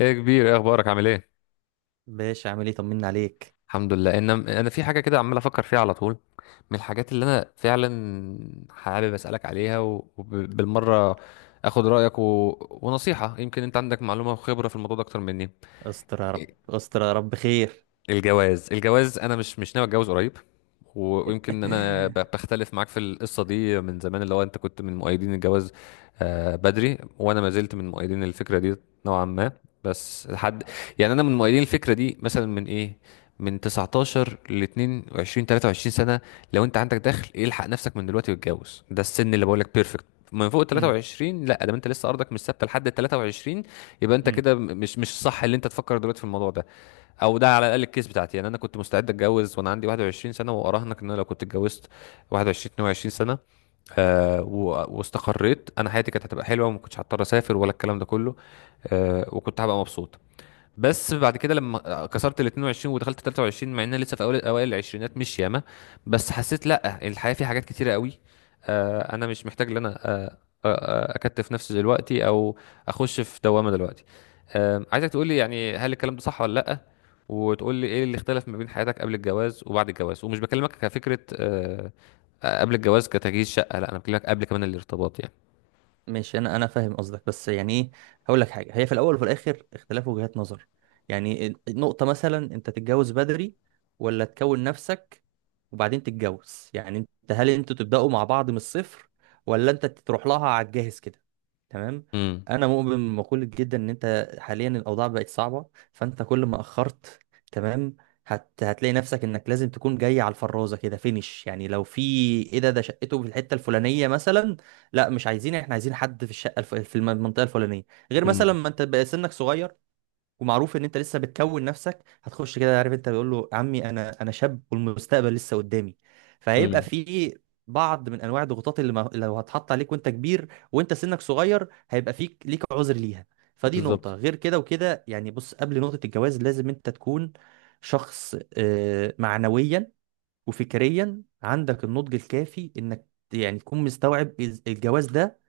ايه يا كبير، ايه اخبارك؟ عامل ايه؟ باشا عامل ايه؟ طمنا عليك. الحمد لله، ان انا في حاجه كده عمال افكر فيها على طول. من الحاجات اللي انا فعلا حابب اسالك عليها وبالمره اخد رايك ونصيحه، يمكن انت عندك معلومه وخبره في الموضوع ده اكتر مني. استر يا رب، استر يا رب خير. الجواز، الجواز، انا مش ناوي اتجوز قريب. ويمكن انا بختلف معاك في القصه دي من زمان، اللي هو انت كنت من مؤيدين الجواز. آه، بدري. وانا ما زلت من مؤيدين الفكره دي نوعا ما، بس لحد. يعني انا من مؤيدين الفكره دي مثلا من ايه، من 19 ل 22 23 سنه. لو انت عندك دخل الحق نفسك من دلوقتي واتجوز، ده السن اللي بقول لك بيرفكت. من فوق ال 23 لا، ده انت لسه ارضك مش ثابته لحد ال 23. يبقى انت امم. كده مش الصح اللي انت تفكر دلوقتي في الموضوع ده. او ده على الاقل الكيس بتاعتي. يعني انا كنت مستعد اتجوز وانا عندي 21 سنه، واراهنك ان انا لو كنت اتجوزت 21 22 سنه، واستقريت، انا حياتي كانت هتبقى حلوه وما كنتش هضطر اسافر ولا الكلام ده كله. وكنت هبقى مبسوط. بس بعد كده لما كسرت ال 22 ودخلت 23، مع ان أنا لسه في اول اوائل العشرينات مش ياما، بس حسيت لا، الحياه فيها حاجات كتيره قوي. انا مش محتاج ان انا اكتف نفسي دلوقتي، او اخش في دوامه دلوقتي. عايزك تقول لي، يعني هل الكلام ده صح ولا لا؟ وتقول لي ايه اللي اختلف ما بين حياتك قبل الجواز وبعد الجواز، ومش بكلمك كفكره قبل الجواز كتجهيز شقه، لا، انا بكلمك قبل كمان الارتباط يعني. ماشي، انا فاهم قصدك، بس يعني ايه؟ هقول لك حاجه، هي في الاول وفي الاخر اختلاف وجهات نظر. يعني النقطه مثلا انت تتجوز بدري، ولا تكون نفسك وبعدين تتجوز؟ يعني انت، هل انتوا تبداوا مع بعض من الصفر، ولا انت تروح لها على الجاهز كده؟ تمام. امم. انا مؤمن بمقوله جدا ان انت حاليا الاوضاع بقت صعبه، فانت كل ما اخرت، تمام، هتلاقي نفسك انك لازم تكون جاي على الفرازه كده فينش. يعني لو في ايه، ده شقته في الحته الفلانيه مثلا، لا مش عايزين، احنا عايزين حد في الشقه المنطقه الفلانيه. غير مثلا مم. ما انت بقى سنك صغير، ومعروف ان انت لسه بتكون نفسك. هتخش كده، عارف، انت بيقول له عمي، انا شاب والمستقبل لسه قدامي، فهيبقى امم. في بعض من انواع الضغوطات اللي ما... لو هتحط عليك وانت كبير وانت سنك صغير هيبقى فيك ليك عذر ليها. فدي نقطه، بالظبط. غير كده وكده، يعني بص، قبل نقطه الجواز لازم انت تكون شخص، معنويا وفكريا عندك النضج الكافي، انك يعني تكون مستوعب الجواز ده.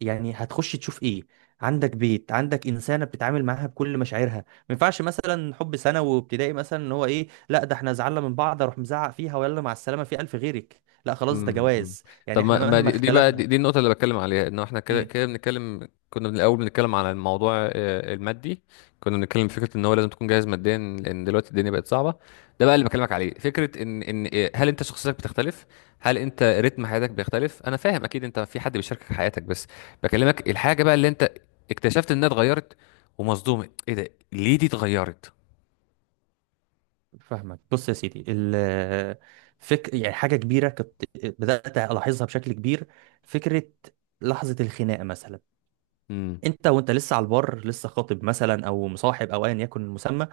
يعني هتخش تشوف ايه؟ عندك بيت، عندك انسانه بتتعامل معاها بكل مشاعرها، ما ينفعش مثلا حب ثانوي وابتدائي، مثلا ان هو ايه، لا ده احنا زعلنا من بعض اروح مزعق فيها ويلا مع السلامه في الف غيرك، لا خلاص ده امم. أمم. جواز، يعني طب، احنا ما مهما دي بقى اختلفنا. دي النقطة اللي بتكلم عليها، انه احنا كده امم. كده بنتكلم، كنا من الاول بنتكلم على الموضوع المادي. كنا بنتكلم في فكرة ان هو لازم تكون جاهز ماديا، لان دلوقتي الدنيا بقت صعبة. ده بقى اللي بكلمك عليه، فكرة ان هل انت شخصيتك بتختلف؟ هل انت رتم حياتك بيختلف؟ انا فاهم اكيد انت في حد بيشاركك حياتك، بس بكلمك الحاجة بقى اللي انت اكتشفت انها اتغيرت ومصدوم ايه ده، ليه دي اتغيرت. فاهمك. بص يا سيدي، يعني حاجه كبيره كنت بدات الاحظها بشكل كبير. فكره لحظه الخناقه مثلا، امم. انت وانت لسه على البر، لسه خاطب مثلا او مصاحب او ايا يكن المسمى،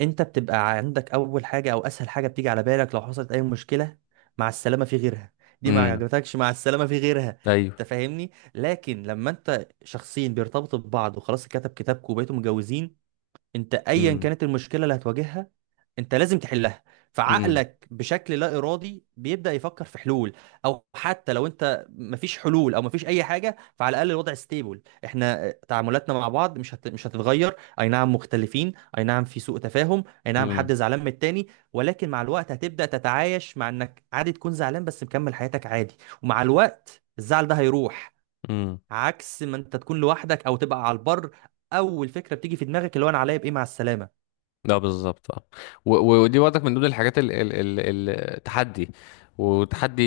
انت بتبقى عندك اول حاجه او اسهل حاجه بتيجي على بالك لو حصلت اي مشكله، مع السلامه في غيرها، دي ما امم. عجبتكش، مع السلامه في غيرها، انت ايوه. فاهمني. لكن لما انت شخصين بيرتبطوا ببعض وخلاص كتب كتابكم وبقيتوا متجوزين، انت ايا امم. كانت المشكله اللي هتواجهها، انت لازم تحلها، امم. فعقلك بشكل لا ارادي بيبدا يفكر في حلول. او حتى لو انت مفيش حلول او مفيش اي حاجه، فعلى الاقل الوضع ستيبل، احنا تعاملاتنا مع بعض مش هتتغير. اي نعم مختلفين، اي نعم في سوء تفاهم، اي نعم حد زعلان من التاني، ولكن مع الوقت هتبدا تتعايش مع انك عادي تكون زعلان بس مكمل حياتك عادي، ومع الوقت الزعل ده هيروح. امم. عكس ما انت تكون لوحدك او تبقى على البر، اول فكره بتيجي في دماغك اللي هو انا عليا بايه، مع السلامه. ده بالظبط، اه. ودي برضك من ضمن الحاجات ال التحدي. وتحدي،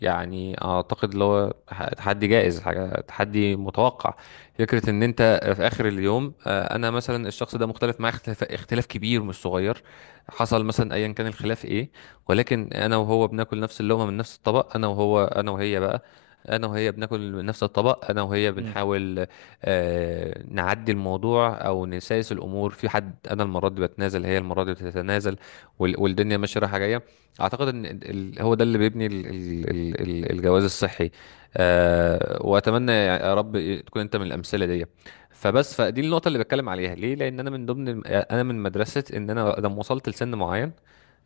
يعني اعتقد اللي هو تحدي جائز، حاجه تحدي متوقع. فكره ان انت في اخر اليوم، انا مثلا الشخص ده مختلف معاه اختلاف كبير مش صغير. حصل مثلا ايا كان الخلاف ايه، ولكن انا وهو بناكل نفس اللقمه من نفس الطبق، انا وهي بقى. انا وهي بناكل من نفس الطبق، انا وهي امم. بنحاول نعدي الموضوع او نسايس الامور، في حد. انا المره دي بتنازل، هي المره دي بتتنازل. والدنيا ماشيه رايحه جايه. اعتقد ان هو ده اللي بيبني الجواز الصحي. واتمنى يا رب تكون انت من الامثله دي. فبس، فدي النقطه اللي بتكلم عليها ليه، لان انا من مدرسه ان انا لما وصلت لسن معين،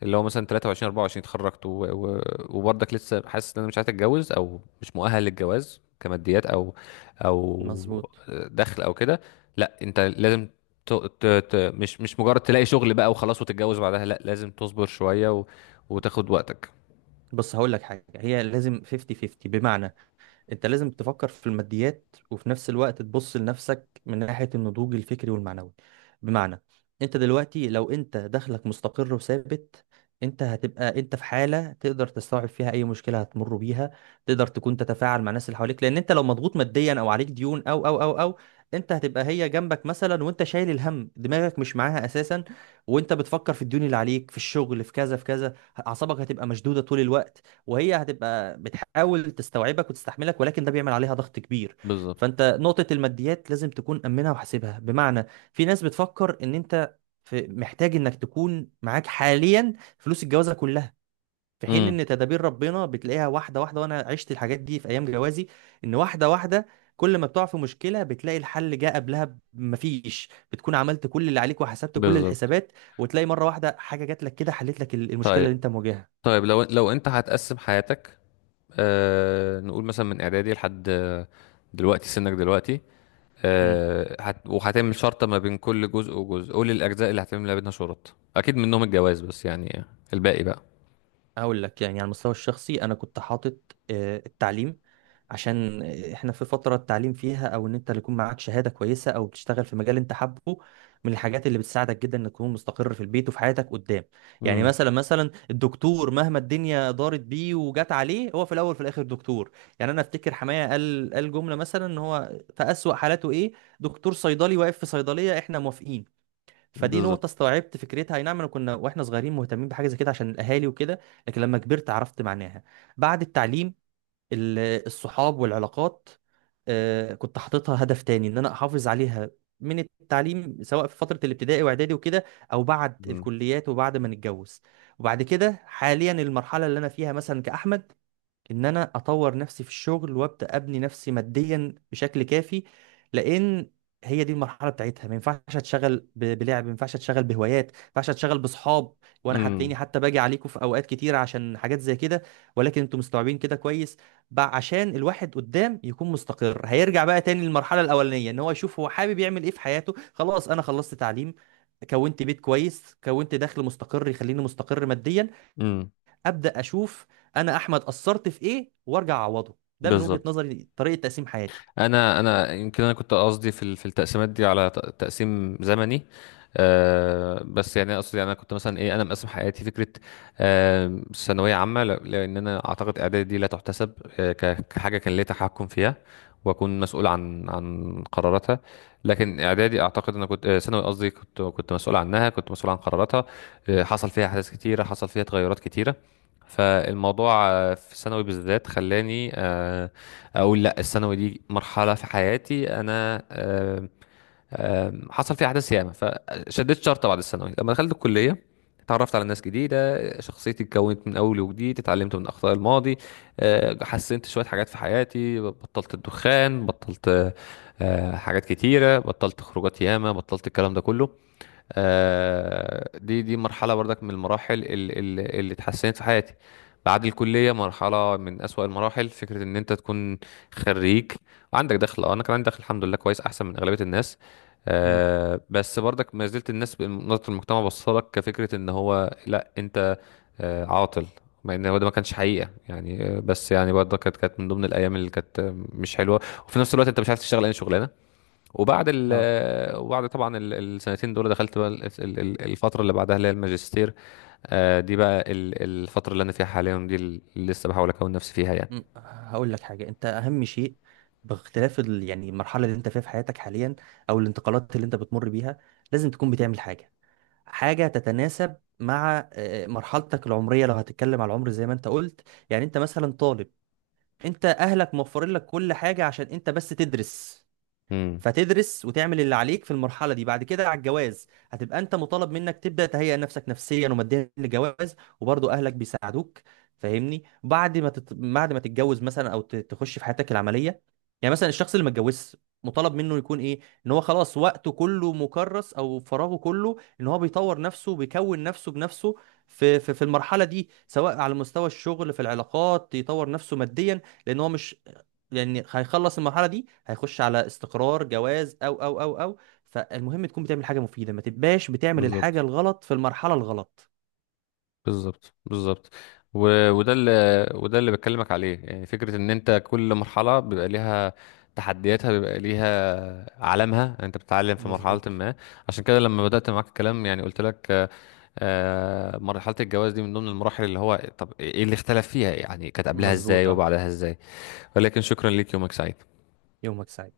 اللي هو مثلا 23 24، اتخرجت وبرضك لسه حاسس ان انا مش عايز اتجوز، او مش مؤهل للجواز كماديات، او مظبوط. دخل او كده. لا، انت لازم ت... مش مجرد تلاقي شغل بقى وخلاص وتتجوز بعدها، لا، لازم تصبر شوية وتاخد وقتك. بص هقول لك حاجه، هي لازم 50 50، بمعنى انت لازم تفكر في الماديات وفي نفس الوقت تبص لنفسك من ناحية النضوج الفكري والمعنوي. بمعنى، انت دلوقتي لو انت دخلك مستقر وثابت، انت هتبقى انت في حالة تقدر تستوعب فيها اي مشكلة هتمر بيها. تقدر تكون تتفاعل مع الناس اللي حواليك، لان انت لو مضغوط ماديا او عليك ديون او، انت هتبقى هي جنبك مثلا وانت شايل الهم دماغك مش معاها اساسا، وانت بتفكر في الديون اللي عليك في الشغل، في كذا في كذا، اعصابك هتبقى مشدودة طول الوقت. وهي هتبقى بتحاول تستوعبك وتستحملك، ولكن ده بيعمل عليها ضغط كبير. بالظبط. فانت نقطة الماديات لازم تكون أمنها وحاسبها. بمعنى، في ناس بتفكر ان انت في محتاج انك تكون معاك حاليا فلوس الجوازة كلها، في حين امم. ان تدابير ربنا بتلاقيها واحدة واحدة. وانا عشت الحاجات دي في ايام جوازي، ان واحدة واحدة كل ما بتقع في مشكلة بتلاقي الحل جه قبلها، مفيش، بتكون عملت كل اللي عليك وحسبت كل بالظبط. الحسابات، وتلاقي مرة واحدة حاجة جات لك كده حلت لك المشكلة طيب، اللي انت مواجهها. طيب، لو انت هتقسم حياتك، نقول مثلا من اعدادي لحد دلوقتي، سنك دلوقتي. إمم. وهتعمل شرطة ما بين كل جزء وجزء. قول الاجزاء اللي هتعمل ما بينها شروط، اكيد منهم الجواز بس يعني الباقي بقى. هقول لك يعني على المستوى الشخصي، انا كنت حاطط التعليم. عشان احنا في فترة التعليم فيها، او ان انت اللي يكون معاك شهادة كويسة او بتشتغل في مجال انت حابه، من الحاجات اللي بتساعدك جدا انك تكون مستقر في البيت وفي حياتك قدام. يعني امم. مثلا الدكتور مهما الدنيا دارت بيه وجت عليه، هو في الاول وفي الاخر دكتور. يعني انا افتكر حماية قال جملة مثلا ان هو في اسوأ حالاته ايه، دكتور صيدلي واقف في صيدلية، احنا موافقين. فدي نقطة بالظبط. استوعبت فكرتها، اي نعم انا كنا واحنا صغيرين مهتمين بحاجة زي كده عشان الاهالي وكده، لكن لما كبرت عرفت معناها. بعد التعليم، ال- الصحاب والعلاقات، كنت حاططها هدف تاني ان انا احافظ عليها، من التعليم سواء في فترة الابتدائي واعدادي وكده، او بعد امم. الكليات وبعد ما نتجوز. وبعد كده حاليا المرحلة اللي انا فيها مثلا كأحمد، ان انا اطور نفسي في الشغل وابدا ابني نفسي ماديا بشكل كافي، لان هي دي المرحله بتاعتها، ما ينفعش اتشغل بلعب، ما ينفعش اتشغل بهوايات، ما ينفعش اتشغل باصحاب. وانا هتلاقيني حتى باجي عليكم في اوقات كتير عشان حاجات زي كده، ولكن انتم مستوعبين كده كويس. بقى عشان الواحد قدام يكون مستقر، هيرجع بقى تاني للمرحله الاولانيه، ان هو يشوف هو حابب يعمل ايه في حياته. خلاص، انا خلصت تعليم، كونت بيت كويس، كونت دخل مستقر يخليني مستقر ماديا، امم. ابدا اشوف انا احمد قصرت في ايه وارجع اعوضه. ده من وجهة بالظبط. نظري طريقة تقسيم حياتي. انا يمكن انا كنت قصدي في في التقسيمات دي على تقسيم زمني. بس يعني اقصد، يعني انا كنت مثلا ايه، انا مقسم حياتي فكره ثانويه عامه، لان انا اعتقد اعدادي دي لا تحتسب كحاجه كان ليا تحكم فيها، واكون مسؤول عن قراراتها. لكن اعدادي، اعتقد انا كنت ثانوي قصدي، كنت مسؤول عنها، كنت مسؤول عن قراراتها. حصل فيها احداث كتيره، حصل فيها تغيرات كتيره. فالموضوع في ثانوي بالذات خلاني اقول لا، الثانوي دي مرحله في حياتي انا. آم، آم، حصل فيها احداث ياما. فشديت شرطه بعد الثانوي لما دخلت الكليه، اتعرفت على ناس جديده، شخصيتي اتكونت من اول وجديد، اتعلمت من اخطاء الماضي. حسنت شويه حاجات في حياتي، بطلت الدخان، بطلت حاجات كتيره، بطلت خروجات ياما، بطلت الكلام ده كله. دي مرحلة برضك من المراحل اللي اتحسنت في حياتي. بعد الكلية، مرحلة من أسوأ المراحل. فكرة إن أنت تكون خريج وعندك دخل، أنا كان عندي دخل الحمد لله كويس، أحسن من أغلبية الناس. امم. بس برضك ما زلت الناس نظرة المجتمع بصلك كفكرة إن هو لأ، أنت عاطل. مع إن هو ده ما كانش حقيقة يعني. بس يعني برضك كانت من ضمن الأيام اللي كانت مش حلوة. وفي نفس الوقت أنت مش عارف تشتغل أي شغلانة. اه. وبعد طبعا السنتين دول دخلت بقى الفترة اللي بعدها اللي هي الماجستير. دي بقى الفترة اللي أنا فيها حاليا دي، اللي لسه بحاول أكون نفسي فيها يعني. مم. هقول لك حاجة، انت اهم شيء باختلاف يعني المرحلة اللي انت فيها في حياتك حاليا، او الانتقالات اللي انت بتمر بيها، لازم تكون بتعمل حاجة، حاجة تتناسب مع مرحلتك العمرية. لو هتتكلم على العمر زي ما انت قلت، يعني انت مثلا طالب، انت اهلك موفرين لك كل حاجة عشان انت بس تدرس، امم. فتدرس وتعمل اللي عليك في المرحله دي. بعد كده على الجواز هتبقى انت مطالب منك تبدا تهيئ نفسك نفسيا وماديا للجواز، وبرضه اهلك بيساعدوك، فاهمني. بعد ما تتجوز مثلا، او تخش في حياتك العمليه، يعني مثلا الشخص اللي ما اتجوزش، مطالب منه يكون ايه؟ ان هو خلاص وقته كله مكرس، او فراغه كله ان هو بيطور نفسه، بيكون نفسه بنفسه في المرحله دي، سواء على مستوى الشغل في العلاقات، يطور نفسه ماديا. لان هو مش، لان هيخلص المرحله دي هيخش على استقرار جواز او. فالمهم تكون بتعمل حاجه مفيده، ما تبقاش بتعمل الحاجه بالظبط. الغلط في المرحله الغلط. بالظبط. بالظبط. و... وده اللي وده اللي بكلمك عليه، يعني فكرة إن أنت كل مرحلة بيبقى ليها تحدياتها، بيبقى ليها عالمها، أنت بتتعلم في مرحلة مظبوط. ما. عشان كده لما بدأت معاك الكلام يعني قلت لك مرحلة الجواز دي من ضمن المراحل، اللي هو طب ايه اللي اختلف فيها؟ يعني كانت قبلها مظبوط ازاي اه. وبعدها ازاي؟ ولكن شكرا ليك، يومك سعيد. يومك سعيد.